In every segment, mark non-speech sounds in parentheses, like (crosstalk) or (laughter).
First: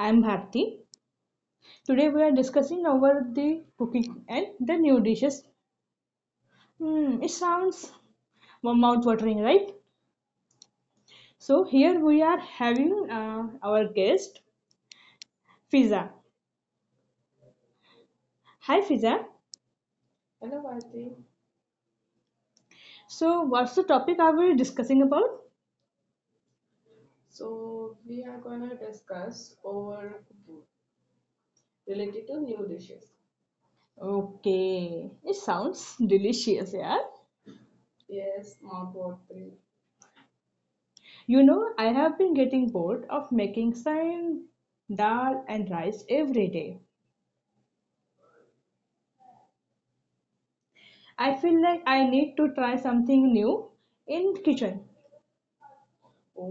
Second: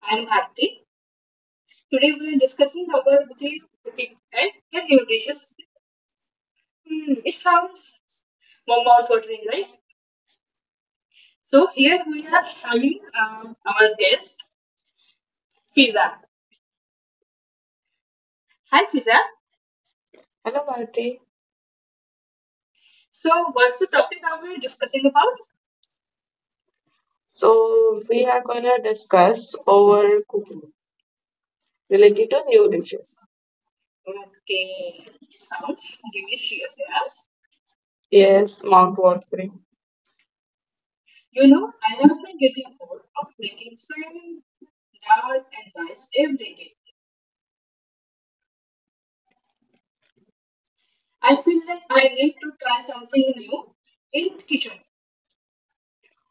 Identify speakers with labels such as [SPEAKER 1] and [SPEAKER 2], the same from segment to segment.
[SPEAKER 1] I am Bharti. Today we are discussing over the cooking and the new dishes. Hmm, it sounds mouth watering, right? So here we are having our guest Fiza. Hi Fiza. So what's the topic are we discussing about?
[SPEAKER 2] So we are gonna discuss over cooking related to new dishes.
[SPEAKER 1] Okay, it sounds delicious, yeah.
[SPEAKER 2] Yes, mouth watering.
[SPEAKER 1] You know, I have been getting bored of making same dal and rice every day. I feel like I need to try something new in kitchen.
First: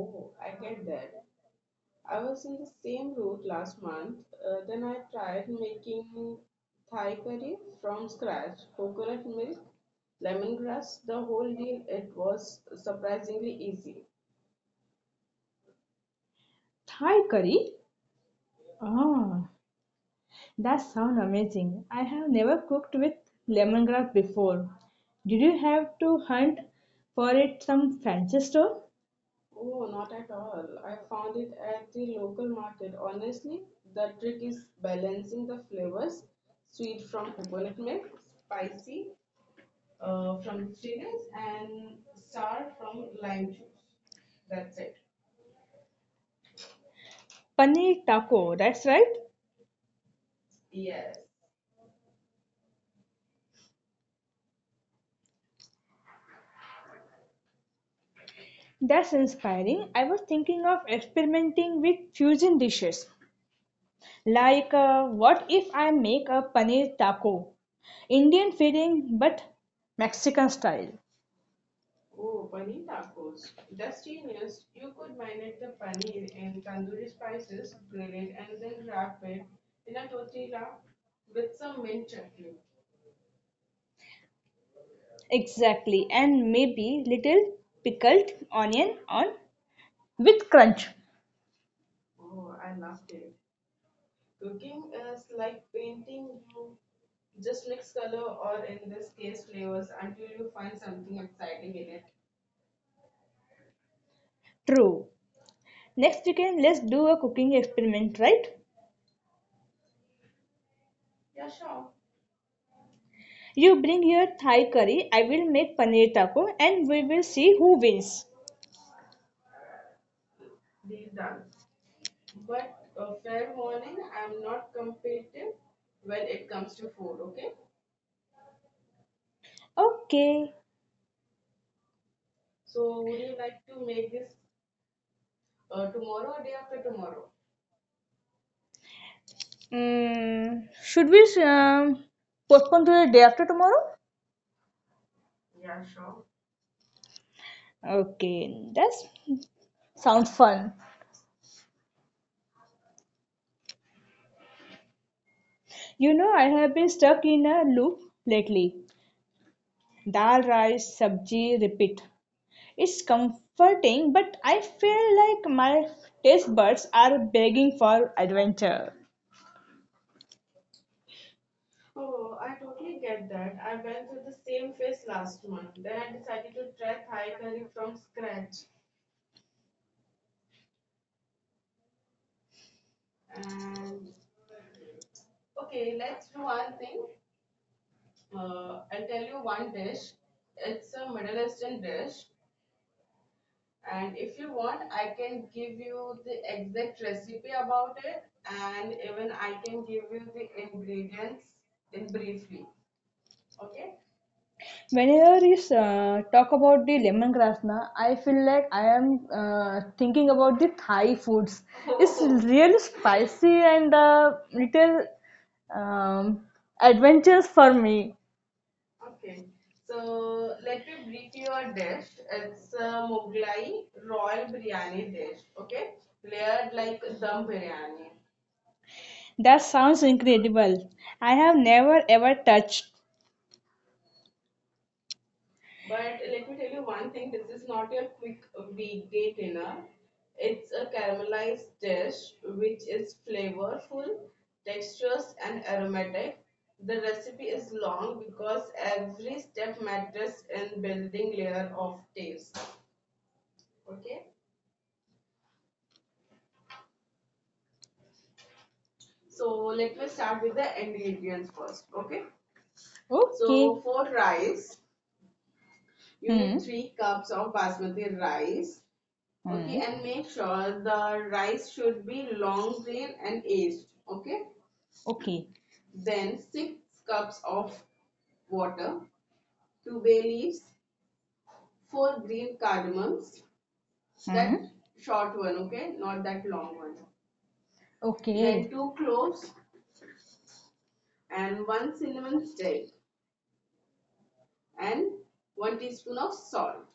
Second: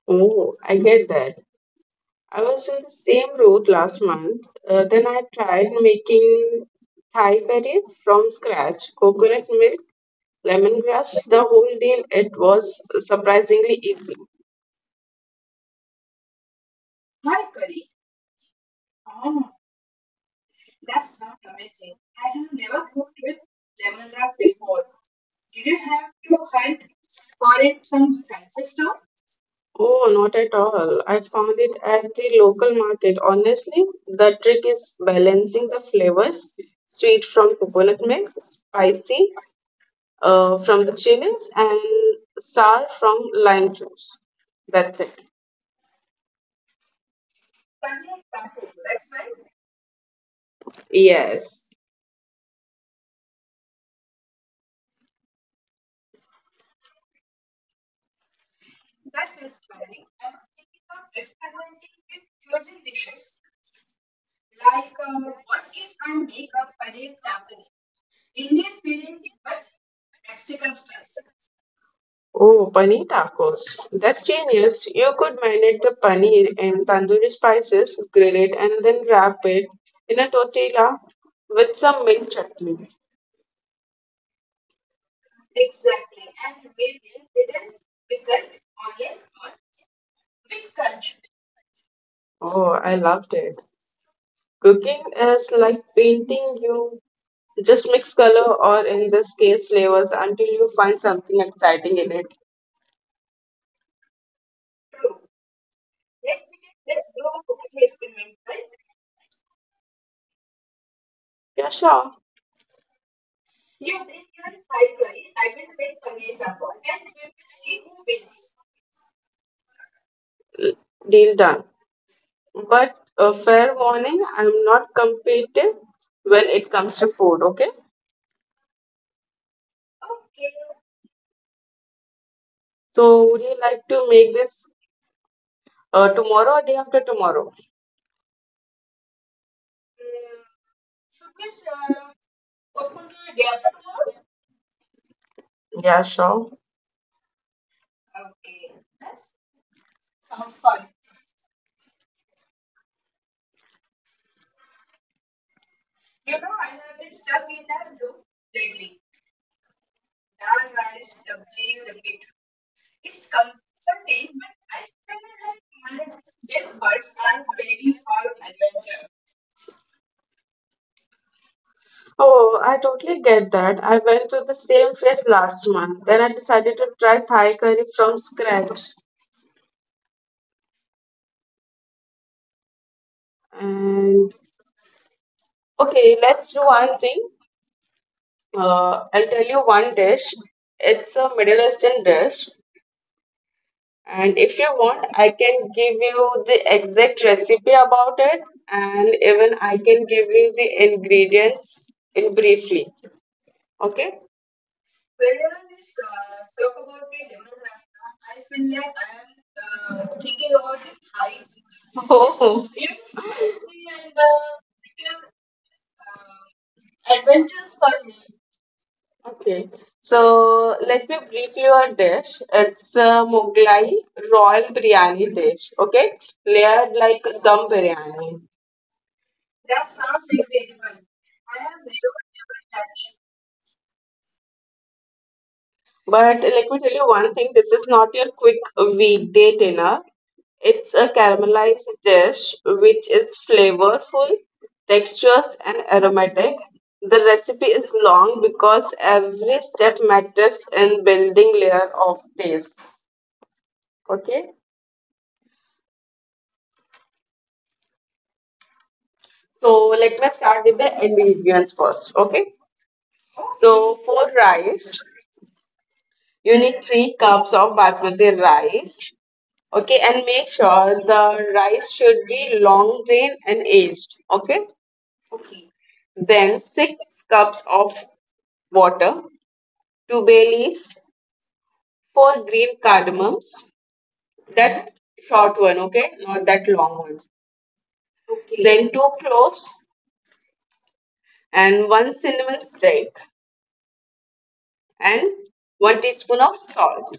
[SPEAKER 2] Oh, I get that. I was in the same route last month. Then I tried making Thai curry from scratch, coconut milk, lemongrass, the whole deal. It was surprisingly easy.
[SPEAKER 1] Thai curry? Ah, that sounds amazing. I have never cooked with lemongrass before. Did you have to hunt for it some fancy store?
[SPEAKER 2] Oh, not at all. I found it at the local market. Honestly, the trick is balancing the flavors, sweet from coconut milk, spicy from the chilies, and sour from lime juice. That's it.
[SPEAKER 1] Paneer taco, that's right.
[SPEAKER 2] Yes.
[SPEAKER 1] That's inspiring. I was thinking of experimenting with fusion dishes. What if I make a paneer taco? Indian feeling but Mexican style.
[SPEAKER 2] Oh, paneer tacos. That's genius. You could marinate the paneer in tandoori spices, grill it, and then wrap it in a tortilla with some mint chutney.
[SPEAKER 1] Exactly, and maybe little pickled onion on with crunch.
[SPEAKER 2] Oh, I loved it. Cooking is like painting, you just mix color or in this case flavors until you find something exciting in it.
[SPEAKER 1] True. Next weekend, let's do a cooking experiment, right?
[SPEAKER 2] Yeah, sure,
[SPEAKER 1] You bring your Thai curry, I will make paneer taco, and we will see who wins.
[SPEAKER 2] deal done. But a fair warning, I'm not competitive when it comes to food, okay?
[SPEAKER 1] Okay.
[SPEAKER 2] So would you like to make this tomorrow or day after tomorrow?
[SPEAKER 1] Mm, should we postpone to the day after tomorrow?
[SPEAKER 2] Yeah, sure.
[SPEAKER 1] Okay, that sounds fun. You know, I have been stuck in a loop lately. Dal rice sabji repeat. It's comforting, but I feel like my taste buds are begging for adventure.
[SPEAKER 2] Oh, I totally get that. I went to the same phase last month. Then I decided to try Thai curry from scratch. And okay, let's do one thing. I'll tell you one dish. It's a Middle Eastern dish, and if you want, I can give you the exact recipe about it, and even I can give you the ingredients in briefly. Okay?
[SPEAKER 1] Whenever you talk about the lemongrass, na, I feel like I am thinking about the Thai foods.
[SPEAKER 2] (laughs)
[SPEAKER 1] It's
[SPEAKER 2] Oh,
[SPEAKER 1] really spicy and little um, adventures for me.
[SPEAKER 2] okay, so let me brief you a dish. It's a Mughlai royal biryani dish, okay? Layered like dum biryani.
[SPEAKER 1] That sounds incredible. I have never ever touched.
[SPEAKER 2] But let me tell you one thing, this is not your quick weekday dinner. It's a caramelized dish which is flavorful, texturous, and aromatic. The recipe is long because every step matters in building layer of taste, okay? So let me start with the ingredients first. Okay. So
[SPEAKER 1] Okay.
[SPEAKER 2] for rice, you need three cups of basmati rice. Okay, and make sure the rice should be long grain and aged. Okay.
[SPEAKER 1] Okay.
[SPEAKER 2] Then six cups of water, two bay leaves, four green cardamoms. That short one, okay, not that long one. Okay. Then
[SPEAKER 1] Okay.
[SPEAKER 2] two cloves and one cinnamon stick and one teaspoon of salt.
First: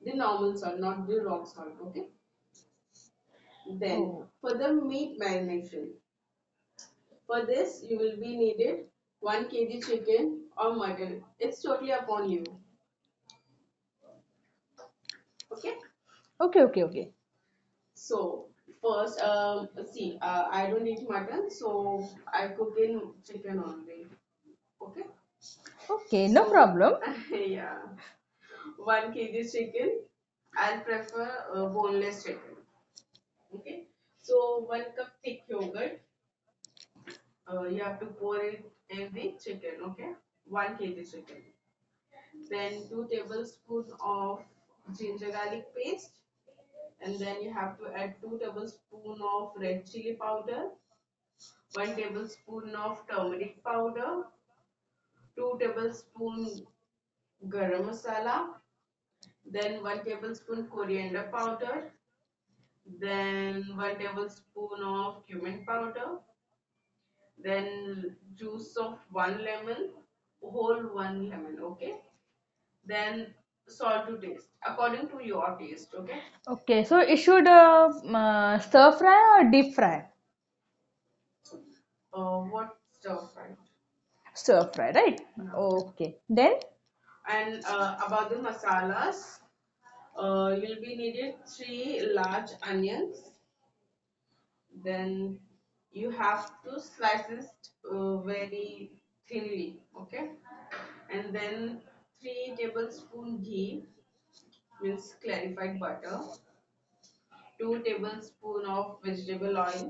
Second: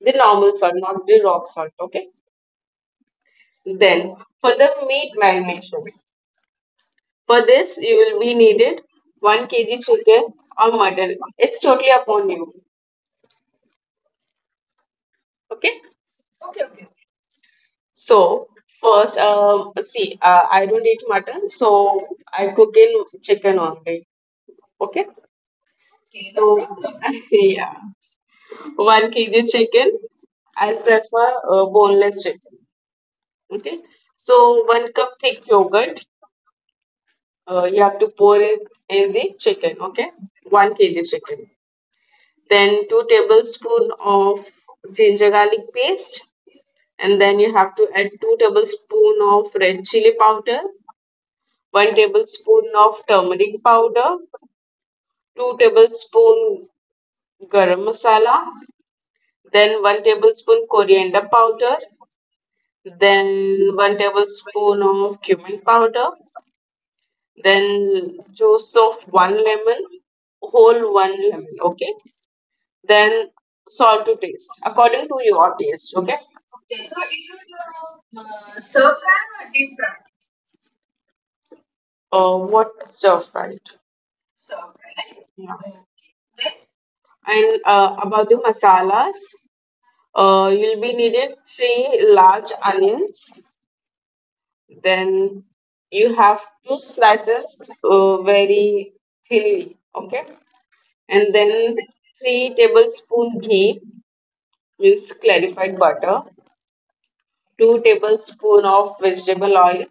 [SPEAKER 2] The normal salt, not the rock salt. Okay. Then
[SPEAKER 1] Oh.
[SPEAKER 2] for the meat marination, for this you will be needed one kg chicken or mutton. It's totally upon you. Okay.
[SPEAKER 1] Okay, okay, okay.
[SPEAKER 2] So first, see, I don't eat mutton, so I cook in chicken only. Okay.
[SPEAKER 1] Okay, no so,
[SPEAKER 2] So
[SPEAKER 1] problem.
[SPEAKER 2] (laughs) yeah,
[SPEAKER 1] (laughs)
[SPEAKER 2] one kg chicken. I prefer boneless chicken. Okay. So one cup thick yogurt. You have to pour it in the chicken, okay? One kg chicken. Then two tablespoon of ginger garlic paste, and then you have to add two tablespoon of red chili powder, one tablespoon of turmeric powder, two tablespoon garam masala, then one tablespoon coriander powder, then one tablespoon of cumin powder, then juice of one lemon, whole one lemon, okay? Then salt to taste, according to your taste, okay?
[SPEAKER 1] Okay, so it should stir fry or deep fry?
[SPEAKER 2] What stir fried?
[SPEAKER 1] Stir fry, right?
[SPEAKER 2] Yeah.
[SPEAKER 1] Okay. Then
[SPEAKER 2] And about the masalas, you'll be needed three large onions. Then you have two slices, very thinly, okay? And then three tablespoon ghee means clarified butter, two tablespoon of vegetable oil,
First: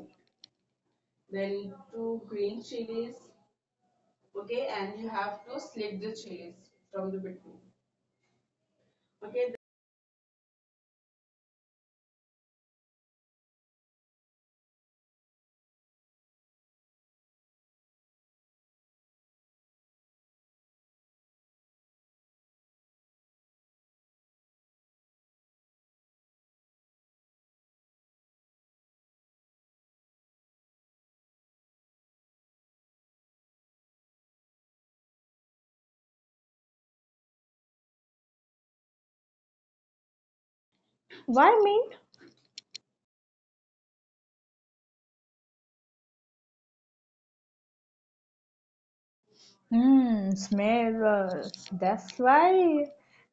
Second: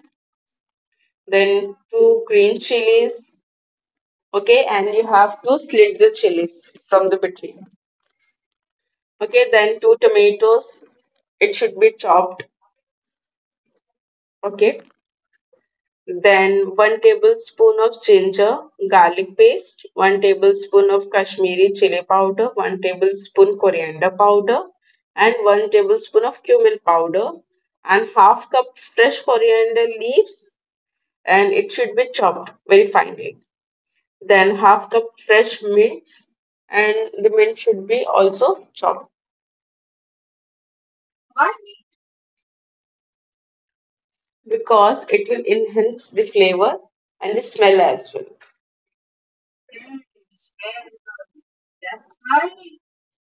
[SPEAKER 2] then two green chilies, okay, and you have to slit the chilies from the between, okay, then two tomatoes, it should be chopped, okay, then one tablespoon of ginger garlic paste, one tablespoon of kashmiri chili powder, one tablespoon coriander powder, and one tablespoon of cumin powder, and half cup fresh coriander leaves, and it should be chopped very finely, then half cup fresh mints, and the mint should be also chopped
[SPEAKER 1] why meat?
[SPEAKER 2] because it will enhance the flavor and the smell as well.
[SPEAKER 1] Hmm, smell. That's why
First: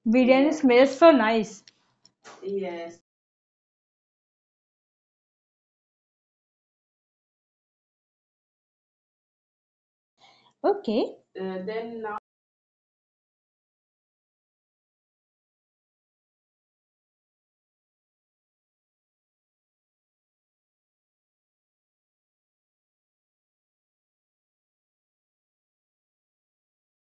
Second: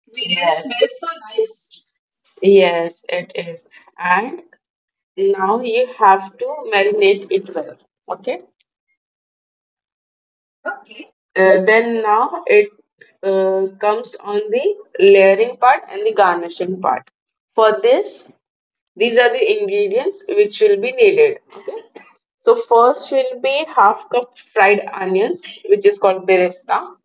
[SPEAKER 1] biryani, yeah, smells so nice.
[SPEAKER 2] Yes, it is. And now you have to marinate it well. Okay.
[SPEAKER 1] Okay,
[SPEAKER 2] Then now it comes on the layering part and the garnishing part. For this, these are the ingredients which will be needed. So first will be half cup fried onions, which is called beresta.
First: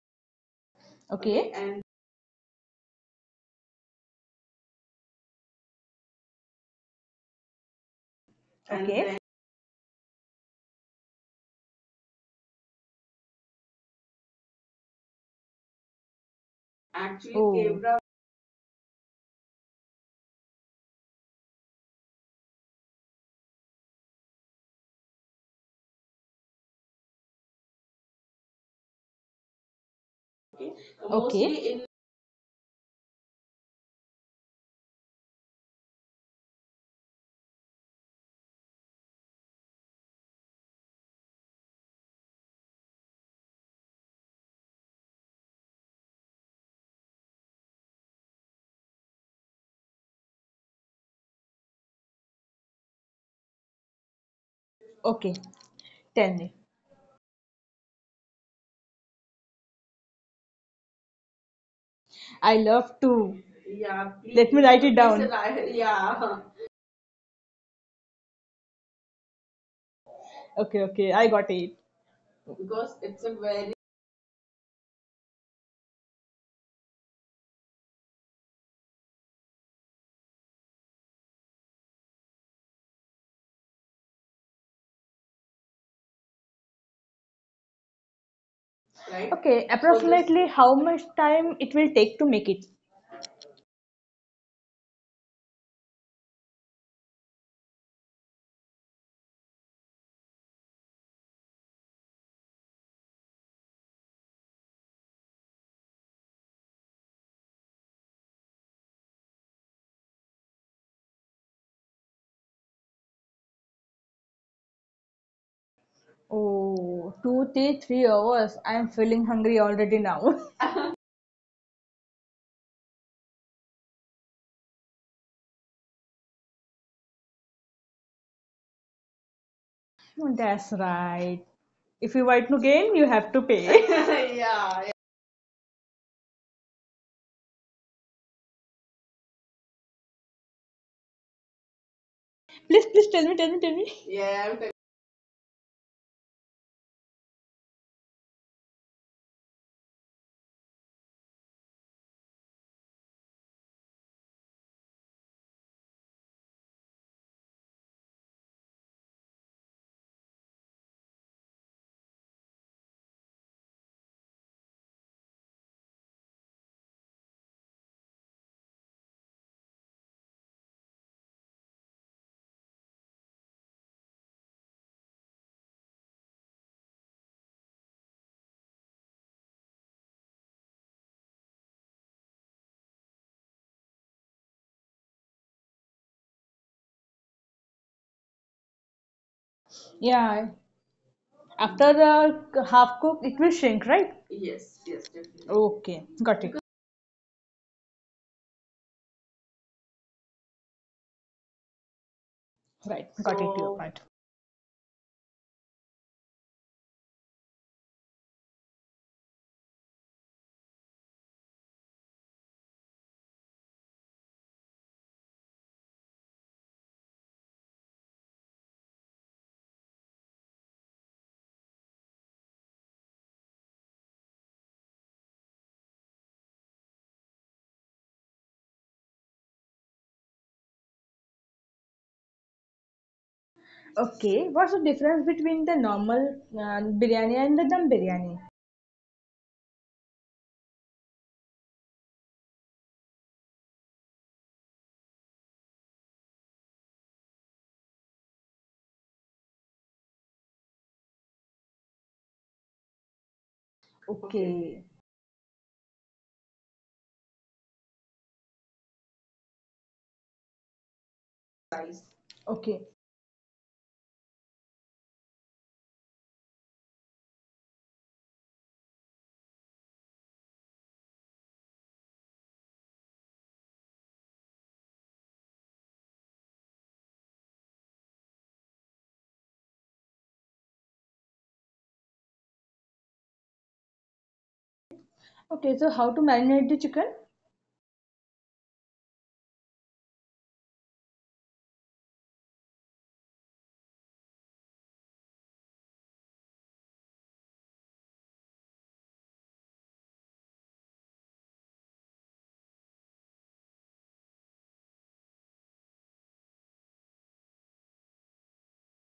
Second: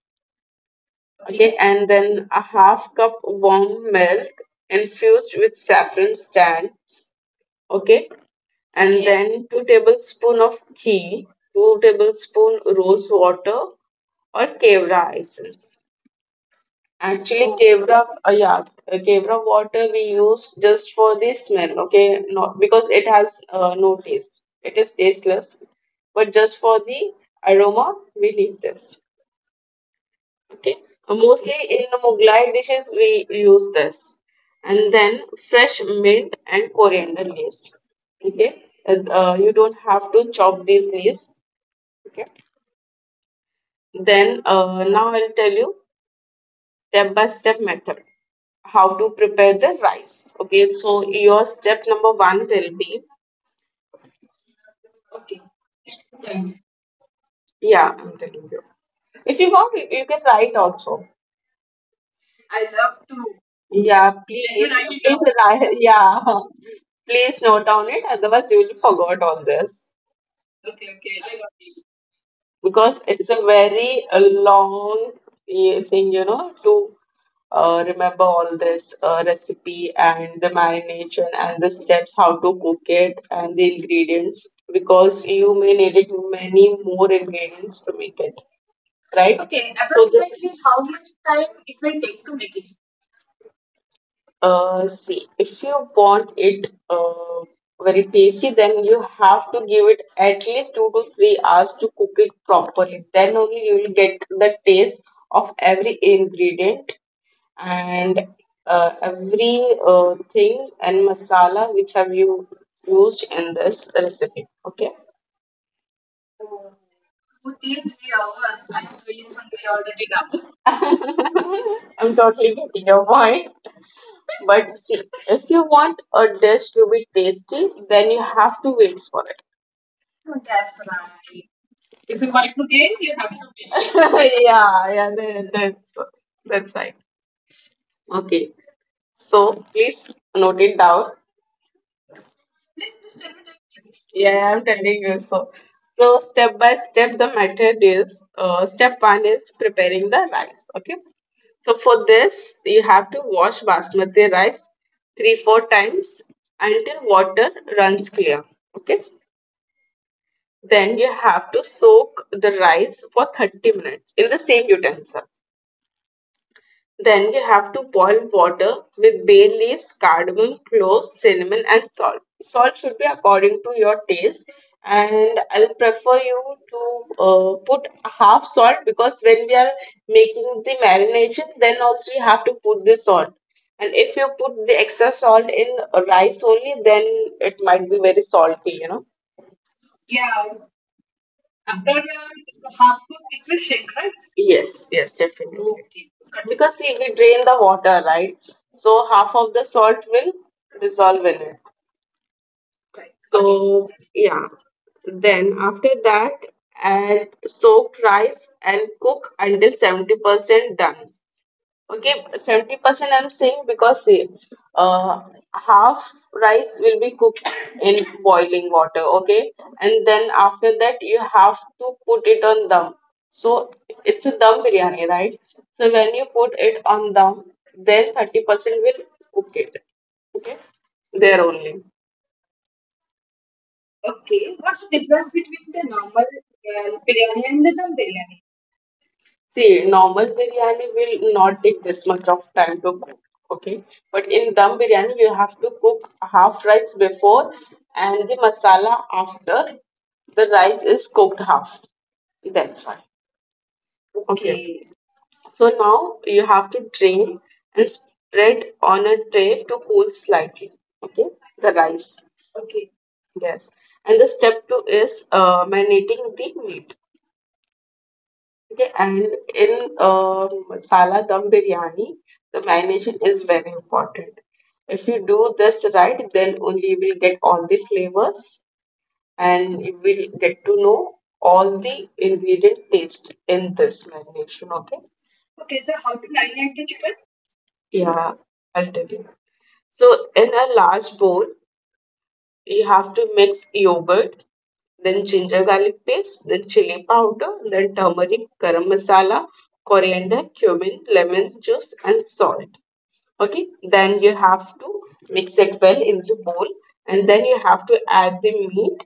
[SPEAKER 1] okay,
[SPEAKER 2] Okay,
[SPEAKER 1] okay,
[SPEAKER 2] and then a half cup warm milk infused with saffron stands. Okay, and
[SPEAKER 1] okay.
[SPEAKER 2] then two tablespoon of ghee, two tablespoon rose water or kevra essence. Actually, so,
[SPEAKER 1] Oh.
[SPEAKER 2] Kevra, yeah, Kevra water we use just for the smell, okay? Not because it has no taste. It is tasteless, but just for the aroma, we need this, okay? Mostly
[SPEAKER 1] Okay.
[SPEAKER 2] in the Mughlai dishes, we use this. And then fresh mint and coriander leaves, okay? You don't have to chop these leaves, okay? Then now I'll tell you step by step method how to prepare the rice. Okay, so your step number one will be
[SPEAKER 1] Okay. Tell me.
[SPEAKER 2] yeah, I'm telling you. If you want, you can write also.
[SPEAKER 1] I love to.
[SPEAKER 2] Yeah,
[SPEAKER 1] Let me
[SPEAKER 2] please,
[SPEAKER 1] write it
[SPEAKER 2] please,
[SPEAKER 1] down.
[SPEAKER 2] write- yeah, (laughs) please note down it. Otherwise, you will forget all this.
[SPEAKER 1] Okay, okay, I got it.
[SPEAKER 2] Because it's a very long thing, you know, to remember all this recipe and the marination and the steps, how to cook it, and the ingredients because you may need it many more ingredients to make it,
[SPEAKER 1] Okay,
[SPEAKER 2] right?
[SPEAKER 1] so this
[SPEAKER 2] So this
[SPEAKER 1] approximately how much time it will take to make it?
[SPEAKER 2] see, if you want it very tasty, then you have to give it at least 2 to 3 hours to cook it properly. Then only you will get the taste of every ingredient and every thing and masala which have you used in this recipe. Okay.
[SPEAKER 1] Oh, two, three, 3 hours. I am feeling hungry already now.
[SPEAKER 2] (laughs) I'm totally getting your point. But see, if you want a dish to be tasty, then you have to wait for
[SPEAKER 1] (laughs) That's right. If you want to gain, you have to
[SPEAKER 2] (laughs)
[SPEAKER 1] pay.
[SPEAKER 2] yeah, yeah, that's that's right. Okay, so please note it down.
[SPEAKER 1] (laughs) Please, please tell me, tell me, tell me.
[SPEAKER 2] Yeah, I'm telling you so. So step by step, the method is step one is preparing the rice. Okay, so for this you have to wash basmati rice 3 4 times until water runs clear. Okay, then you have to soak the rice for 30 minutes in the same utensil. Then you have to boil water with bay leaves, cardamom, cloves, cinnamon, and salt. Salt should be according to your taste, and I'll prefer you to put half salt because when we are making the marination, then also you have to put the salt. And if you put the extra salt in rice only, then it might be very salty, you know.
[SPEAKER 1] Yeah, after half cook, it will shrink, right?
[SPEAKER 2] Yes, yes, definitely.
[SPEAKER 1] Okay, got it.
[SPEAKER 2] Because see, we drain the water, right? So half of the salt will dissolve in it.
[SPEAKER 1] Right, got it, your
[SPEAKER 2] So
[SPEAKER 1] point.
[SPEAKER 2] yeah, then after that, add soaked rice and cook until 70% done. Okay, 70% I'm saying because see, uh, half rice will be cooked in boiling water. Okay, and then after that, you have to put it on dum. So it's a dum biryani, right? So when you put it on dum, then 30% will cook it. Okay, there only.
[SPEAKER 1] Okay, what's the difference between the normal biryani and the dum biryani?
[SPEAKER 2] See, normal biryani will not take this much of time to cook, okay? But in dum biryani, you have to cook half rice before and the masala after the rice is cooked half. That's why. Okay. So now you have to drain and spread on a tray to cool slightly. Okay, the rice.
[SPEAKER 1] Okay, okay,
[SPEAKER 2] Yes. And the step two is marinating the meat. Okay, and in masala dum biryani, the marination is very important. If you do this right, then only you will get all the flavors and you will get to know all the ingredient taste in this marination. Okay,
[SPEAKER 1] okay. So how to marinate the chicken?
[SPEAKER 2] yeah, I'll tell you. So, in a large bowl, you have to mix yogurt, then ginger garlic paste, then chili powder, then turmeric, garam masala, coriander, cumin, lemon juice, and salt. Okay, then you have to mix it well in the bowl, and then you have to add the meat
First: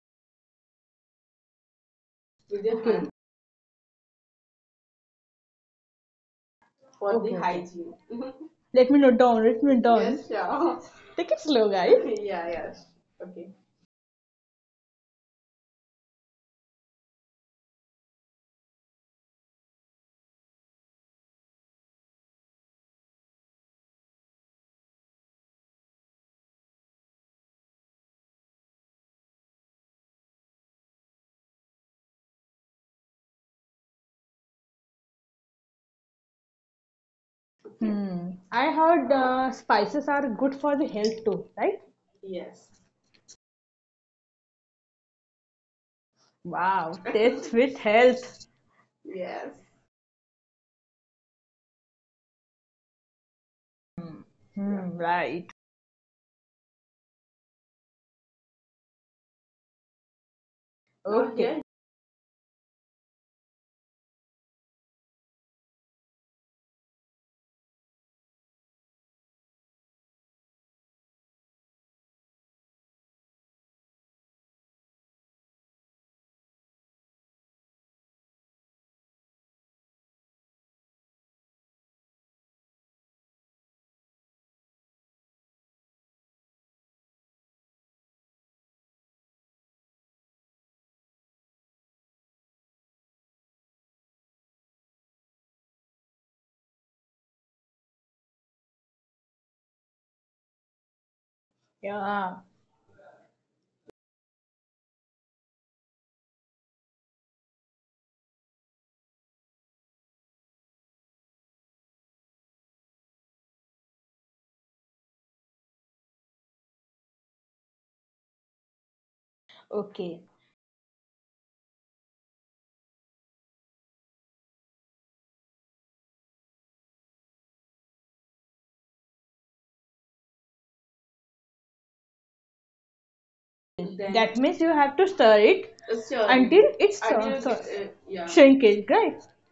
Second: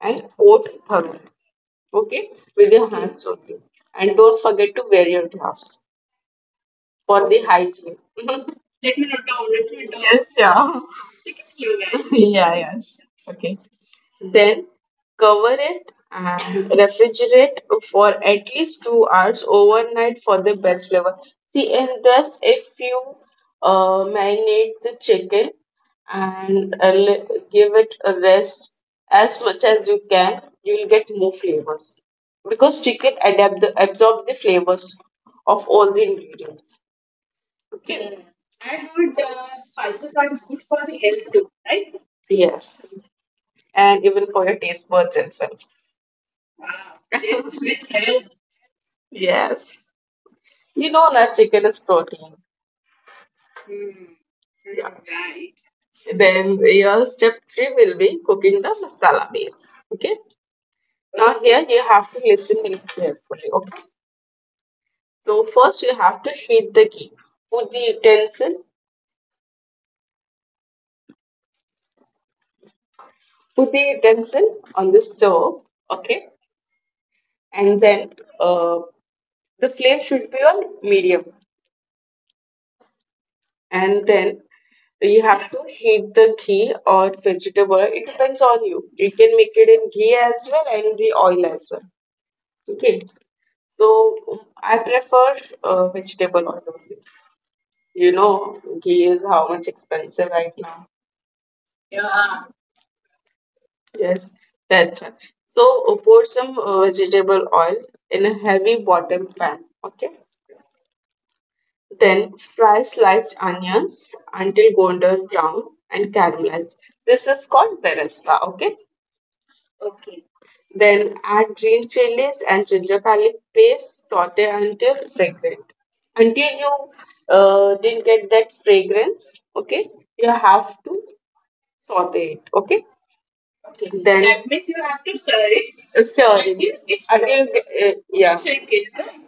[SPEAKER 2] and coat thoroughly. Okay, with your hands only, and don't forget to wear your gloves for
[SPEAKER 1] Okay,
[SPEAKER 2] the
[SPEAKER 1] okay.
[SPEAKER 2] hygiene. (laughs)
[SPEAKER 1] Let
[SPEAKER 2] Let
[SPEAKER 1] me
[SPEAKER 2] me
[SPEAKER 1] note
[SPEAKER 2] note
[SPEAKER 1] down.
[SPEAKER 2] down.
[SPEAKER 1] Let
[SPEAKER 2] Let
[SPEAKER 1] me
[SPEAKER 2] me note down. Yes,
[SPEAKER 1] note
[SPEAKER 2] yeah.
[SPEAKER 1] down. (laughs) Take
[SPEAKER 2] Take
[SPEAKER 1] it
[SPEAKER 2] it
[SPEAKER 1] slow, guys.
[SPEAKER 2] slow, guys. (laughs) Yeah,
[SPEAKER 1] (laughs)
[SPEAKER 2] yes. Okay. Then cover it and refrigerate for at least 2 hours overnight for the best flavor. See, and thus if you marinate the chicken and give it a rest as much as you can, you will get more flavors because chicken adapt absorb the flavors of all the ingredients. Okay.
[SPEAKER 1] Hmm. I heard spices are good for the health too, right?
[SPEAKER 2] Yes and even for your taste buds as well.
[SPEAKER 1] Wow, (laughs) taste with health.
[SPEAKER 2] Yes. You know that chicken is protein.
[SPEAKER 1] Yeah. Hmm.
[SPEAKER 2] Yeah.
[SPEAKER 1] Right.
[SPEAKER 2] Then your step three will be cooking the masala base. Okay. Now
[SPEAKER 1] Okay.
[SPEAKER 2] here you have to listen really carefully. Okay. So first you have to heat the ghee. Put the utensil. Put the utensil on the stove. Okay. And then uh, the flame should be on medium. And then so you have to heat the ghee or vegetable. It depends on you. You can make it in ghee as well and the oil as well. Okay. So I prefer vegetable oil only. You know, ghee is how much expensive right now.
[SPEAKER 1] Yeah. Yeah.
[SPEAKER 2] Yes, that's why. So pour some vegetable oil in a heavy bottom pan. Okay. Then fry sliced onions until golden brown and caramelized. This is called beresla, okay?
[SPEAKER 1] Okay.
[SPEAKER 2] Then add green chilies and ginger garlic paste, saute until fragrant. Until you didn't get that fragrance, okay, you have to saute it, okay? Okay.
[SPEAKER 1] That
[SPEAKER 2] Then
[SPEAKER 1] means you
[SPEAKER 2] that means
[SPEAKER 1] have
[SPEAKER 2] you
[SPEAKER 1] to
[SPEAKER 2] have
[SPEAKER 1] stir
[SPEAKER 2] to stir
[SPEAKER 1] it
[SPEAKER 2] it.
[SPEAKER 1] until
[SPEAKER 2] Stir it.
[SPEAKER 1] it.
[SPEAKER 2] Until
[SPEAKER 1] It's
[SPEAKER 2] it's until done.
[SPEAKER 1] uh, so,
[SPEAKER 2] Yeah.
[SPEAKER 1] shrinkage,
[SPEAKER 2] Check it,
[SPEAKER 1] right?
[SPEAKER 2] right?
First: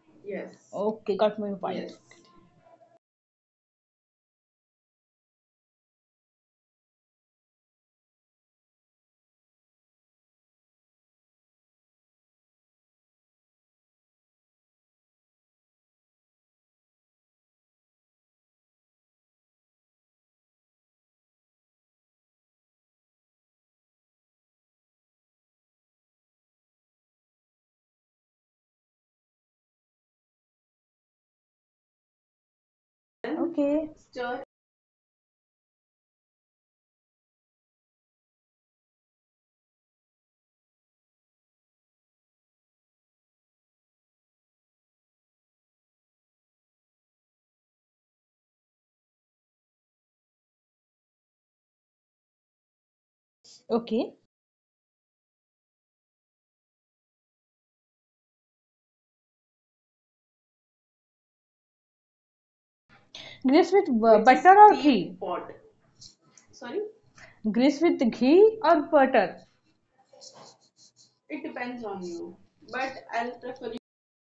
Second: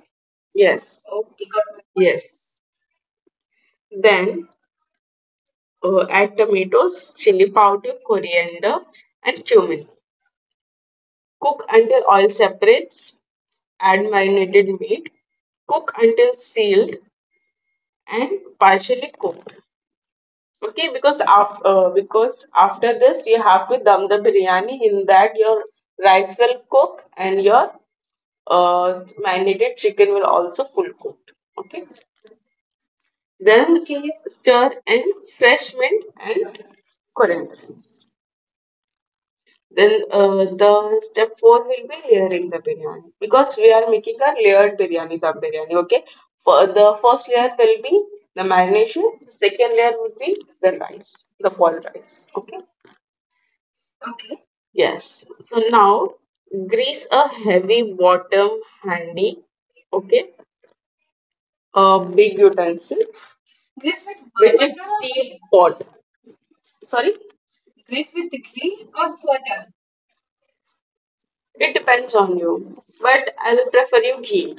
[SPEAKER 2] Yes.
[SPEAKER 1] Okay, got
[SPEAKER 2] Okay.
[SPEAKER 1] my
[SPEAKER 2] Got it.
[SPEAKER 1] point.
[SPEAKER 2] Yes. Then add tomatoes, chili powder, coriander, and cumin. Cook until oil separates. Add marinated meat, cook until sealed and partially cooked. Okay, because after this you have to dum the biryani. In that your rice will cook and your marinated chicken will also full cooked. Okay, then keep
[SPEAKER 1] Okay,
[SPEAKER 2] stir and fresh mint and coriander leaves. Then the step four will be layering the biryani because we are making a layered the biryani. Okay, for the first layer will be the marination. The second layer would be the rice, the boiled rice. Okay.
[SPEAKER 1] okay.
[SPEAKER 2] Yes. So now grease a heavy bottom handy. Okay. A big utensil,
[SPEAKER 1] Grease with
[SPEAKER 2] which
[SPEAKER 1] butter
[SPEAKER 2] is
[SPEAKER 1] or ghee?
[SPEAKER 2] teapot. Sorry.
[SPEAKER 1] Grease with ghee or butter?
[SPEAKER 2] It depends on you, but I'll prefer you ghee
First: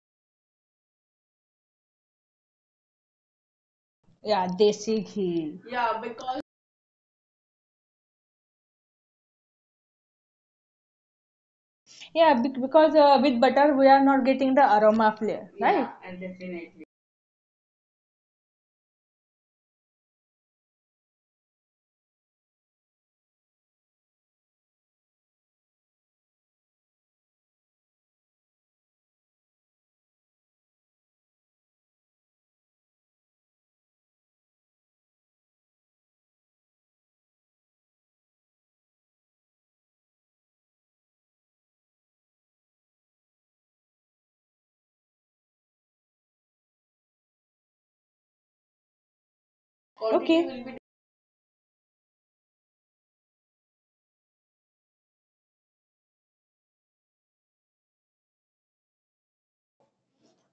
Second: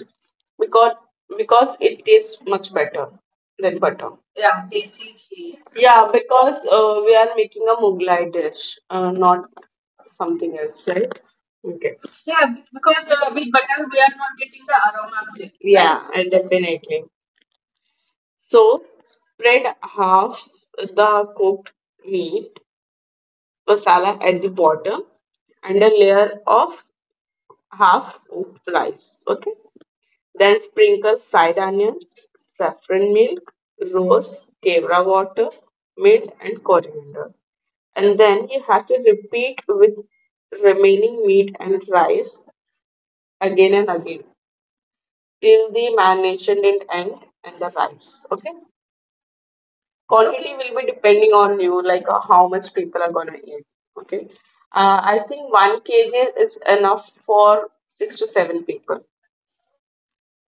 [SPEAKER 2] because because it tastes much better than butter.
[SPEAKER 1] Yeah, desi ghee.
[SPEAKER 2] Yeah, because we are making a Mughlai dish, not something else, right? Okay.
[SPEAKER 1] Yeah,
[SPEAKER 2] Yeah,
[SPEAKER 1] bec-
[SPEAKER 2] b-
[SPEAKER 1] because
[SPEAKER 2] because
[SPEAKER 1] uh,
[SPEAKER 2] uh,
[SPEAKER 1] with
[SPEAKER 2] with
[SPEAKER 1] butter
[SPEAKER 2] butter
[SPEAKER 1] we
[SPEAKER 2] we
[SPEAKER 1] are
[SPEAKER 2] are
[SPEAKER 1] not
[SPEAKER 2] not
[SPEAKER 1] getting the
[SPEAKER 2] getting the
[SPEAKER 1] aroma
[SPEAKER 2] aroma of
[SPEAKER 1] flavor,
[SPEAKER 2] it.
[SPEAKER 1] right?
[SPEAKER 2] Yeah, definitely. So spread half the cooked meat masala at the bottom and a layer of half cooked rice. Okay. Then sprinkle fried onions, saffron milk, rose, kevra water, mint and coriander. And then you have to repeat with remaining meat and rice again and again till the marination didn't end and the rice. Okay. Quantity
[SPEAKER 1] Okay.
[SPEAKER 2] will be depending on you, like how much people are gonna eat. Okay. I think 1 kg is enough for six to seven people.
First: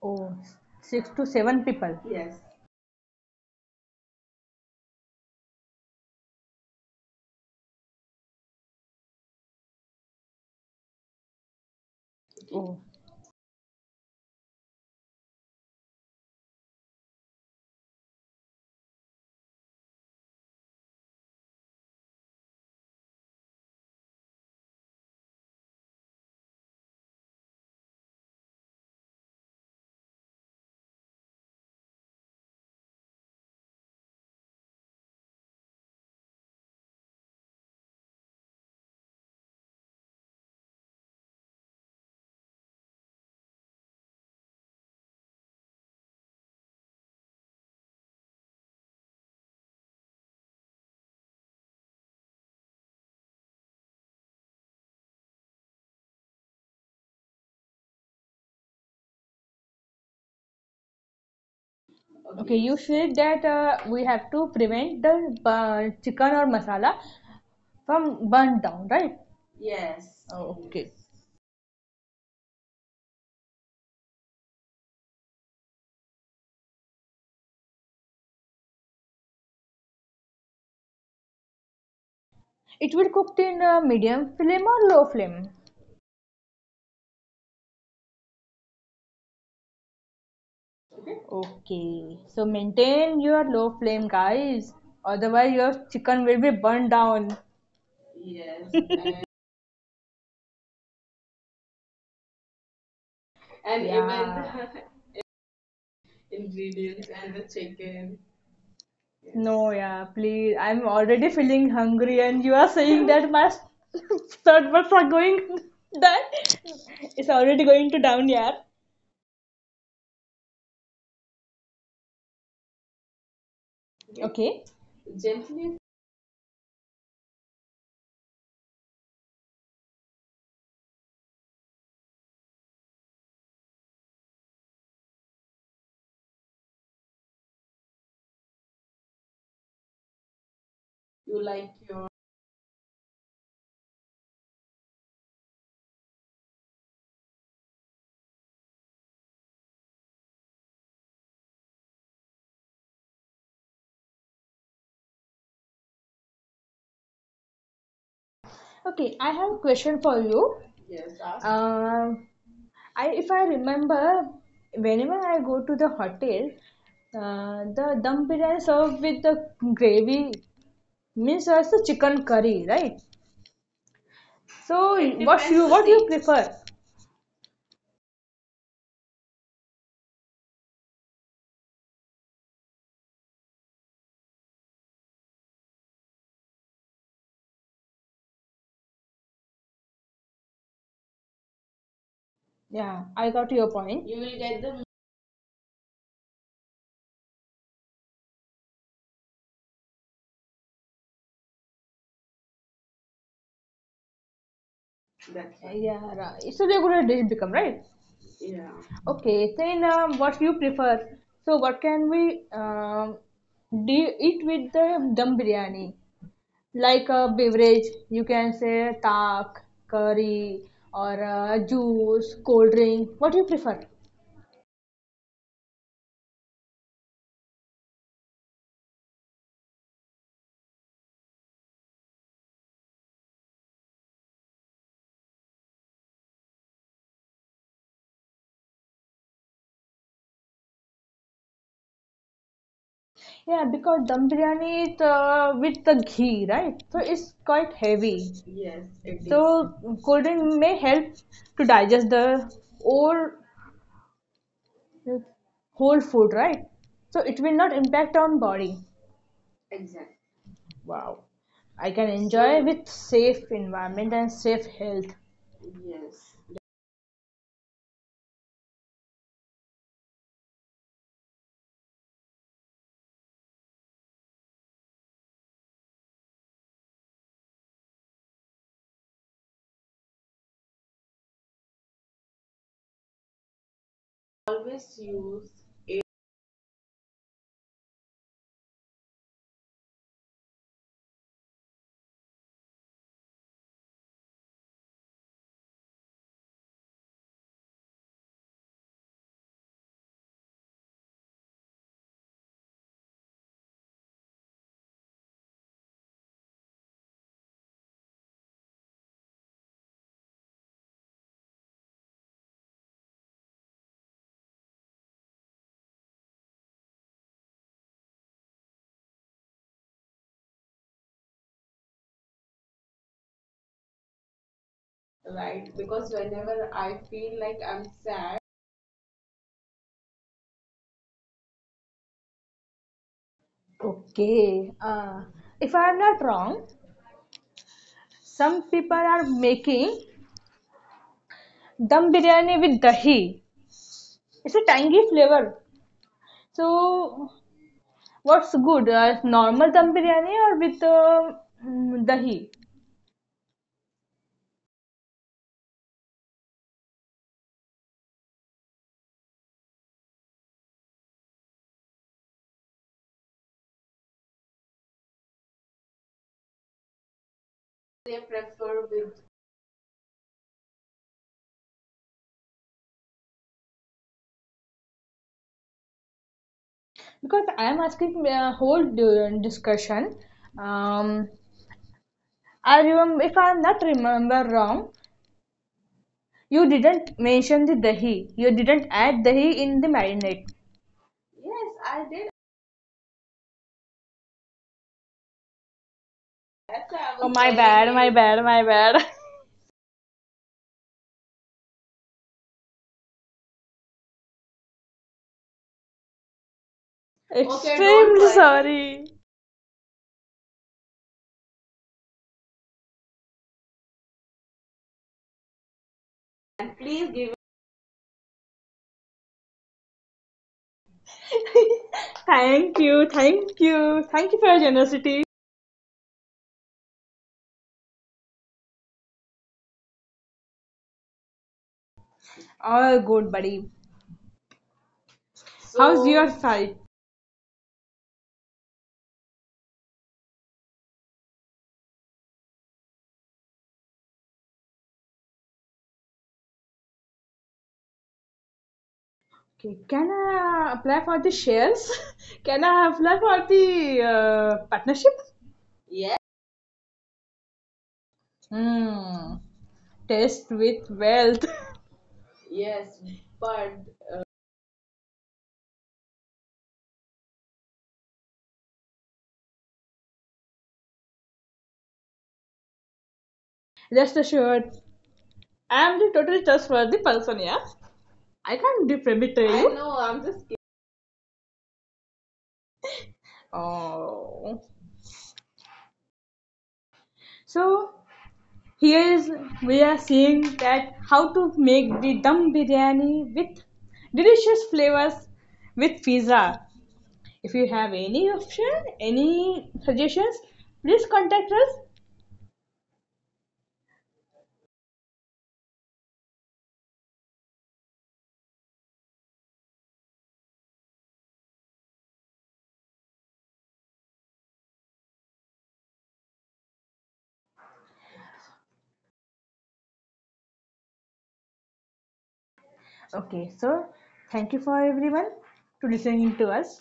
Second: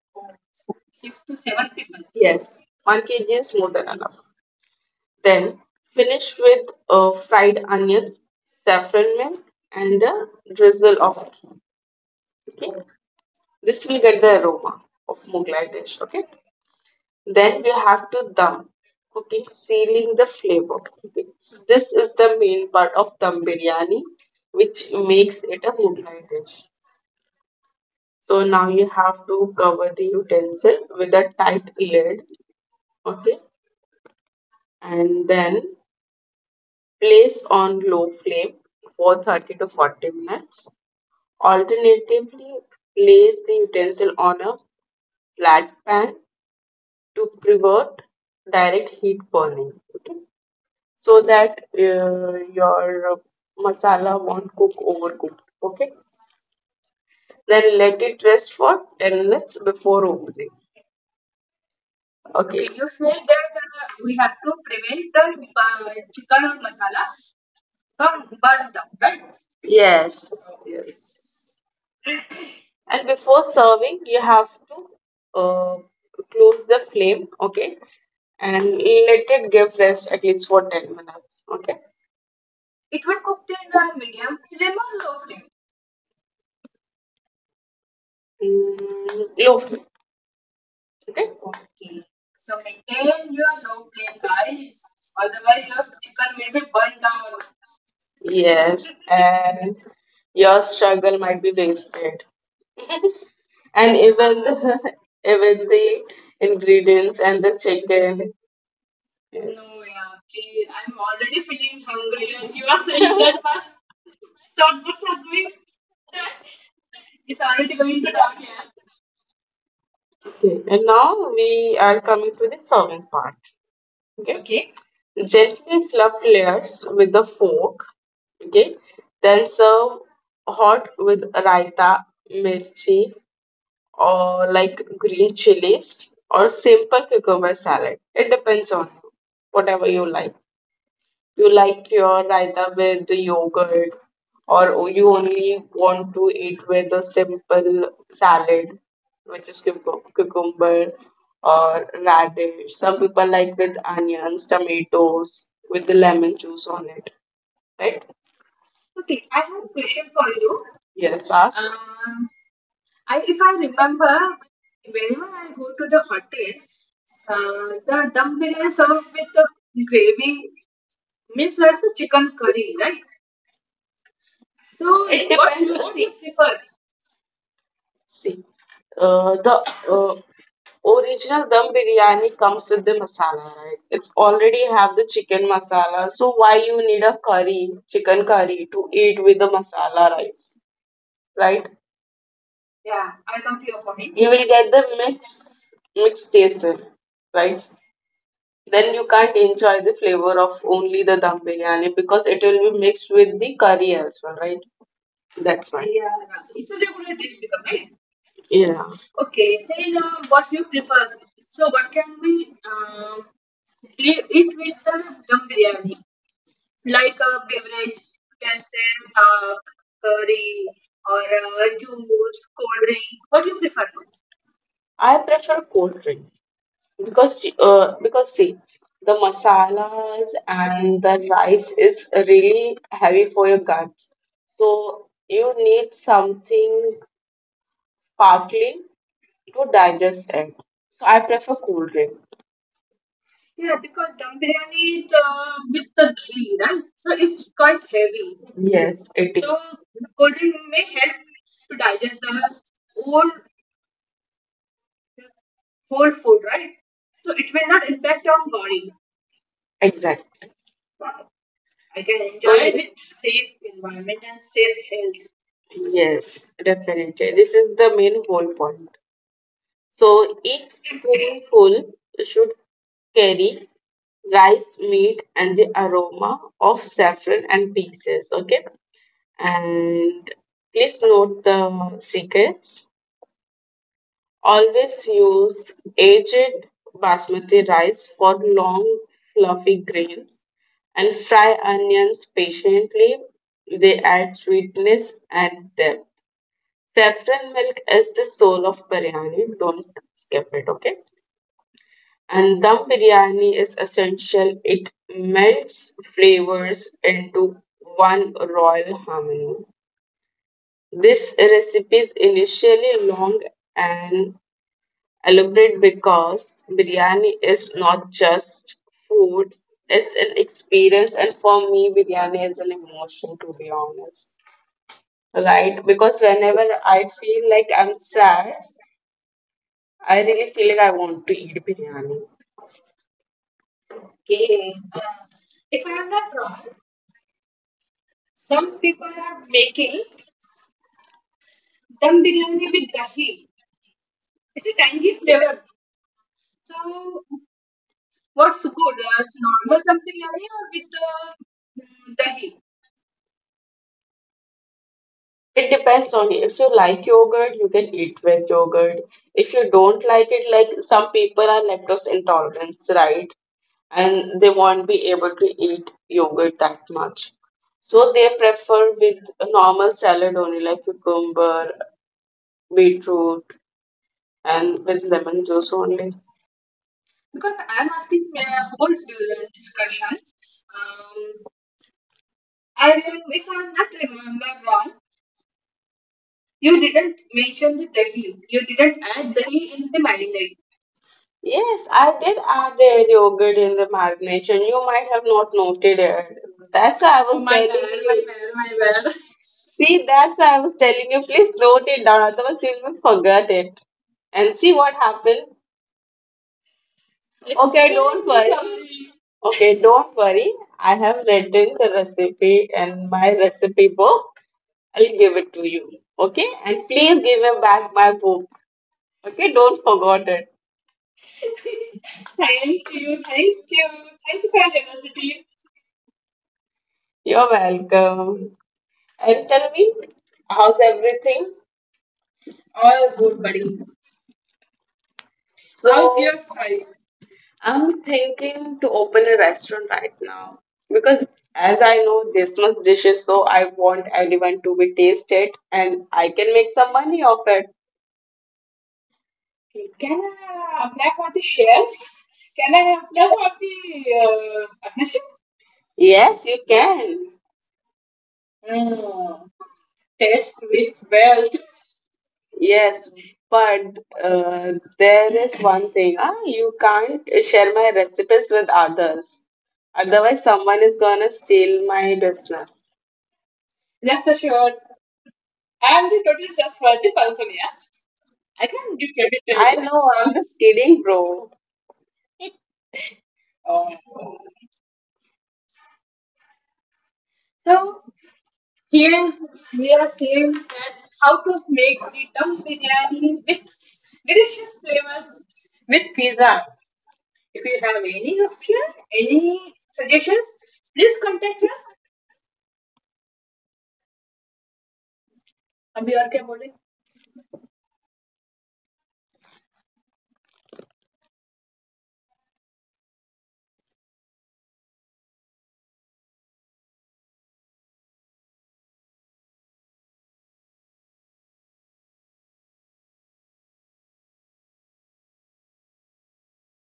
[SPEAKER 1] Oh, six to seven people.
[SPEAKER 2] Yes, 1 kg is more than enough. Then finish with fried onions, saffron milk, and a drizzle of ghee.
[SPEAKER 1] Oh,
[SPEAKER 2] Okay, this will get the aroma of Mughlai dish. Okay, then we have to dum cooking, sealing the flavor. Okay, so this is the main part of dum biryani, which makes it a Mughlai dish. So now you have to cover the utensil with a tight lid. Okay, and then place on low flame for 30 to 40 minutes. Alternatively, place the utensil on a flat pan to prevent direct heat burning. Okay? So that your masala won't cook overcooked. Okay. Then let it rest for 10 minutes before opening.
[SPEAKER 1] okay, you
[SPEAKER 2] Okay. Okay, you
[SPEAKER 1] said
[SPEAKER 2] say
[SPEAKER 1] that we
[SPEAKER 2] that
[SPEAKER 1] have
[SPEAKER 2] we
[SPEAKER 1] to
[SPEAKER 2] have to
[SPEAKER 1] prevent the
[SPEAKER 2] prevent the
[SPEAKER 1] chicken or
[SPEAKER 2] chicken or
[SPEAKER 1] masala
[SPEAKER 2] masala.
[SPEAKER 1] from burnt down, right?
[SPEAKER 2] Yes.
[SPEAKER 1] Okay.
[SPEAKER 2] Yes. And before serving, you have to close the flame, okay, and let it give rest at least for 10 minutes, okay.
[SPEAKER 1] It will cooked in medium flame or low flame?
[SPEAKER 2] Mm, low flame, okay.
[SPEAKER 1] Okay. So maintain your low flame, guys. Otherwise, your chicken will be burnt down.
[SPEAKER 2] Yes, and your struggle might be wasted. And even
[SPEAKER 1] Yeah.
[SPEAKER 2] (laughs) even the ingredients and the chicken.
[SPEAKER 1] (laughs)
[SPEAKER 2] Yes.
[SPEAKER 1] No, yeah, please. I'm already
[SPEAKER 2] (laughs)
[SPEAKER 1] feeling hungry, and you are saying that my (laughs) third buds are going. (laughs) That it's already going to down, yeah.
[SPEAKER 2] Okay, and now we are coming to the serving part. Okay. Okay.
[SPEAKER 1] Okay.
[SPEAKER 2] Gently fluff layers with a fork. Okay. Then serve hot with raita, mirchi, or like green chilies or simple cucumber salad. It depends on whatever you like. You like your raita with the yogurt, or you only want to eat with a simple salad, which is cucumber or radish. Some people like with onions, tomatoes, with the lemon juice on it, right?
[SPEAKER 1] Okay, I have a question for you.
[SPEAKER 2] Yes, ask.
[SPEAKER 1] Uh, I if I remember, whenever I go to the hotel, the dum biryani served with the gravy means as the chicken curry, right? So it what you depends what the you taste. Prefer?
[SPEAKER 2] See, the original dum biryani comes with the masala, right? It's already have the chicken masala, so why you need a curry, chicken curry to eat with the masala rice, right?
[SPEAKER 1] Yeah, I got your point.
[SPEAKER 2] You will get the mixed taste, right? Then you can't enjoy the flavor of only the dum biryani because it will be mixed with the curry as well, right? That's why.
[SPEAKER 1] Yeah, right. It's a regular dish become right.
[SPEAKER 2] Yeah.
[SPEAKER 1] Okay, then what you prefer? So what can we um, do eat with the dum biryani? Like a beverage, you can say taak curry or juice, cold drink, what do you prefer?
[SPEAKER 2] I prefer cold drink, because because see the masalas and the rice is really heavy for your guts, so you need something sparkling to digest it, so I prefer cool drink.
[SPEAKER 1] Yeah, because dum biryani is with the ghee, right? So it's quite heavy,
[SPEAKER 2] Yes,
[SPEAKER 1] so
[SPEAKER 2] it is. So
[SPEAKER 1] cold drink may help to digest the whole whole food, right? So it will not impact on body.
[SPEAKER 2] exactly.
[SPEAKER 1] Wow, I can enjoy
[SPEAKER 2] So
[SPEAKER 1] with safe
[SPEAKER 2] you,
[SPEAKER 1] environment and safe health.
[SPEAKER 2] yes, definitely this is the main whole point. So each spoonful should carry rice, meat, and the aroma of saffron and peaches. Okay, and please note the secrets. Always use aged basmati rice for long, fluffy grains, and fry onions patiently. They add sweetness and depth. Saffron milk is the soul of biryani. Don't skip it. Okay. And dum biryani is essential. It melts flavors into one royal harmony. This recipe is initially long and elaborate because biryani is not just food, it's an experience. And for me, biryani is an emotion, to be honest. Right? Because whenever I feel like I'm sad, I really feel like I want to eat biryani.
[SPEAKER 1] Okay, if I am not wrong, some people are making dum biryani with dahi. It's a tangy flavor. So, what's good? Normal dum biryani or with dahi?
[SPEAKER 2] It depends on you. If you like yogurt, you can eat with yogurt. If you don't like it, like some people are lactose intolerant, right? And they won't be able to eat yogurt that much. So they prefer with a normal salad only, like cucumber, beetroot, and with lemon juice only.
[SPEAKER 1] Because I am asking a whole discussion. Um, I remember, if I am not remember wrong, you didn't mention the dahi. You didn't add dahi in the marinade.
[SPEAKER 2] Yes, I did add a yogurt in the marination. You might have not noted it. That's why I
[SPEAKER 1] Oh,
[SPEAKER 2] Oh was
[SPEAKER 1] my
[SPEAKER 2] Oh
[SPEAKER 1] bad, my bad,
[SPEAKER 2] telling
[SPEAKER 1] my bad.
[SPEAKER 2] you. See, that's why I was telling you, please note it down, otherwise you will forget it. And see what happened.
[SPEAKER 1] (laughs)
[SPEAKER 2] Okay,
[SPEAKER 1] Extremely
[SPEAKER 2] don't worry.
[SPEAKER 1] sorry.
[SPEAKER 2] Okay, don't worry. I have written the recipe in my recipe book. I'll give it to you. Okay? And please give me back my book. Okay, don't forget it.
[SPEAKER 1] (laughs) Thank you, thank you, thank you for your generosity.
[SPEAKER 2] You're welcome. And tell me, how's everything?
[SPEAKER 1] All good, buddy.
[SPEAKER 2] So,
[SPEAKER 1] How's
[SPEAKER 2] how's
[SPEAKER 1] your
[SPEAKER 2] your
[SPEAKER 1] side?
[SPEAKER 2] file? I'm thinking to open a restaurant right now because as I know this much dishes, so I want everyone to be tasted and I can make some money off it.
[SPEAKER 1] Okay, can I apply for the shares? (laughs) Can I apply for the partnership?
[SPEAKER 2] Yes, you can.
[SPEAKER 1] Hmm. Test with wealth.
[SPEAKER 2] Yes, but uh, there is one thing. Ah, you can't share my recipes with others. Otherwise, someone is gonna steal my business.
[SPEAKER 1] (laughs) Rest assured, I am the total trustworthy person. Yeah, I can't be primitive.
[SPEAKER 2] (laughs) I
[SPEAKER 1] You.
[SPEAKER 2] know, I'm
[SPEAKER 1] Kidding.
[SPEAKER 2] just kidding, bro.
[SPEAKER 1] Oh. So, here is we are seeing
[SPEAKER 2] Seeing.
[SPEAKER 1] that how to make the dum biryani with delicious flavors with pizza. If you have any option, any suggestions, please contact us. Okay, so thank you for everyone to listening to us.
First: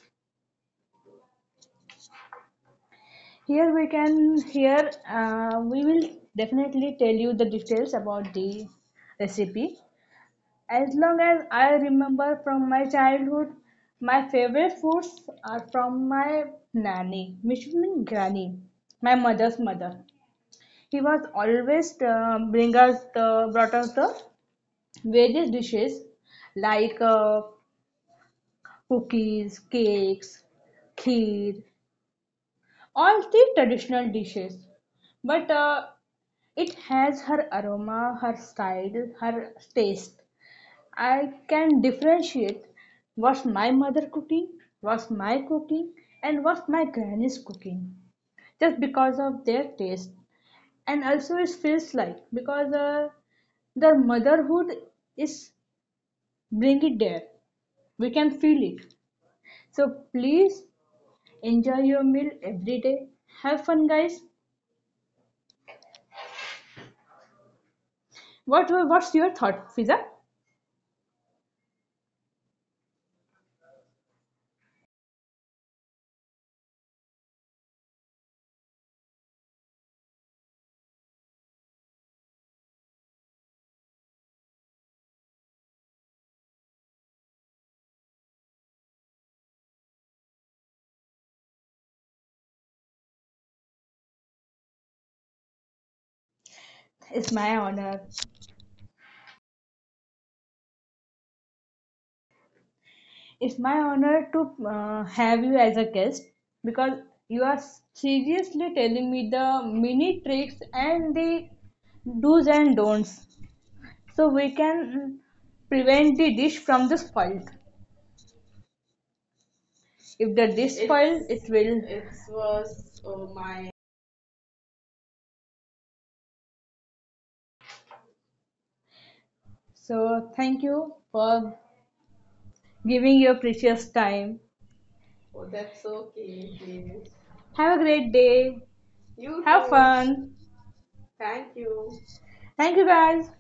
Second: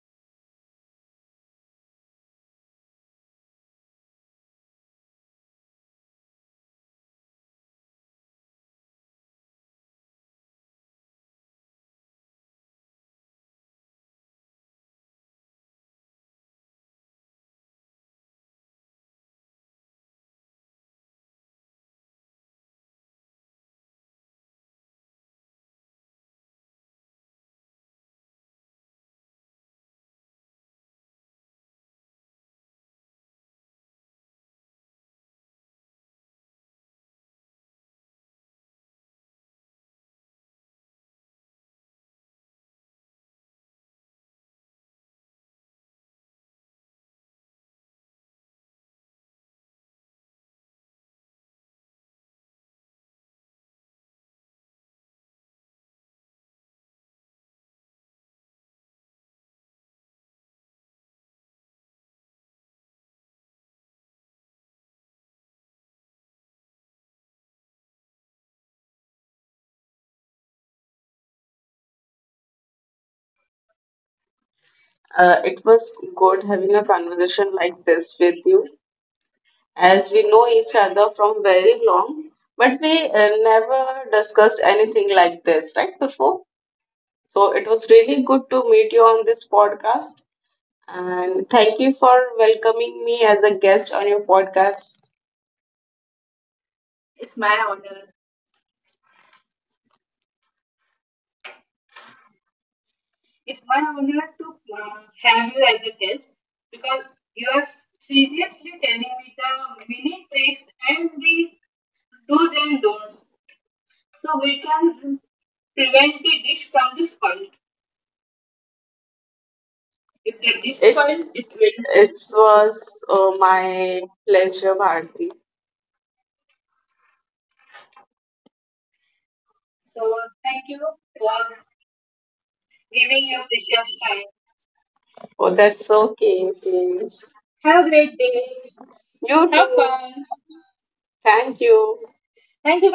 [SPEAKER 1] Here we can here we will definitely tell you the details about the recipe. As long as I remember from my childhood, my favorite foods are from my nanny, which means granny, my mother's mother. He was always bring us the brought us the various dishes like cookies, cakes, kheer, all the traditional dishes. But it has her aroma, her style, her taste. I can differentiate what's my mother cooking, what's my cooking, and what's my granny's cooking just because of their taste. And also, it feels like because the motherhood is bring it there. We can feel it. So please enjoy your meal every day. Have fun, guys. What's your thought, Fiza?
[SPEAKER 2] It was good having a conversation like this with you, as we know each other from very long, but we never discussed anything like this right before. So it was really good to meet you on this podcast, and thank you for welcoming me as a guest on your podcast.
[SPEAKER 1] It's my honor. It's my honor to have you as a guest because you are seriously telling me the mini tricks and the do's and don'ts so we can prevent the dish from the spoiled. If the dish spoils,
[SPEAKER 2] It
[SPEAKER 1] it will.
[SPEAKER 2] it was my pleasure, Bharti.
[SPEAKER 1] So thank you for giving your precious time.
[SPEAKER 2] Oh, that's okay. Please.
[SPEAKER 1] Have a great day. Have
[SPEAKER 2] You
[SPEAKER 1] fun.
[SPEAKER 2] too. Thank you.
[SPEAKER 1] Thank you guys.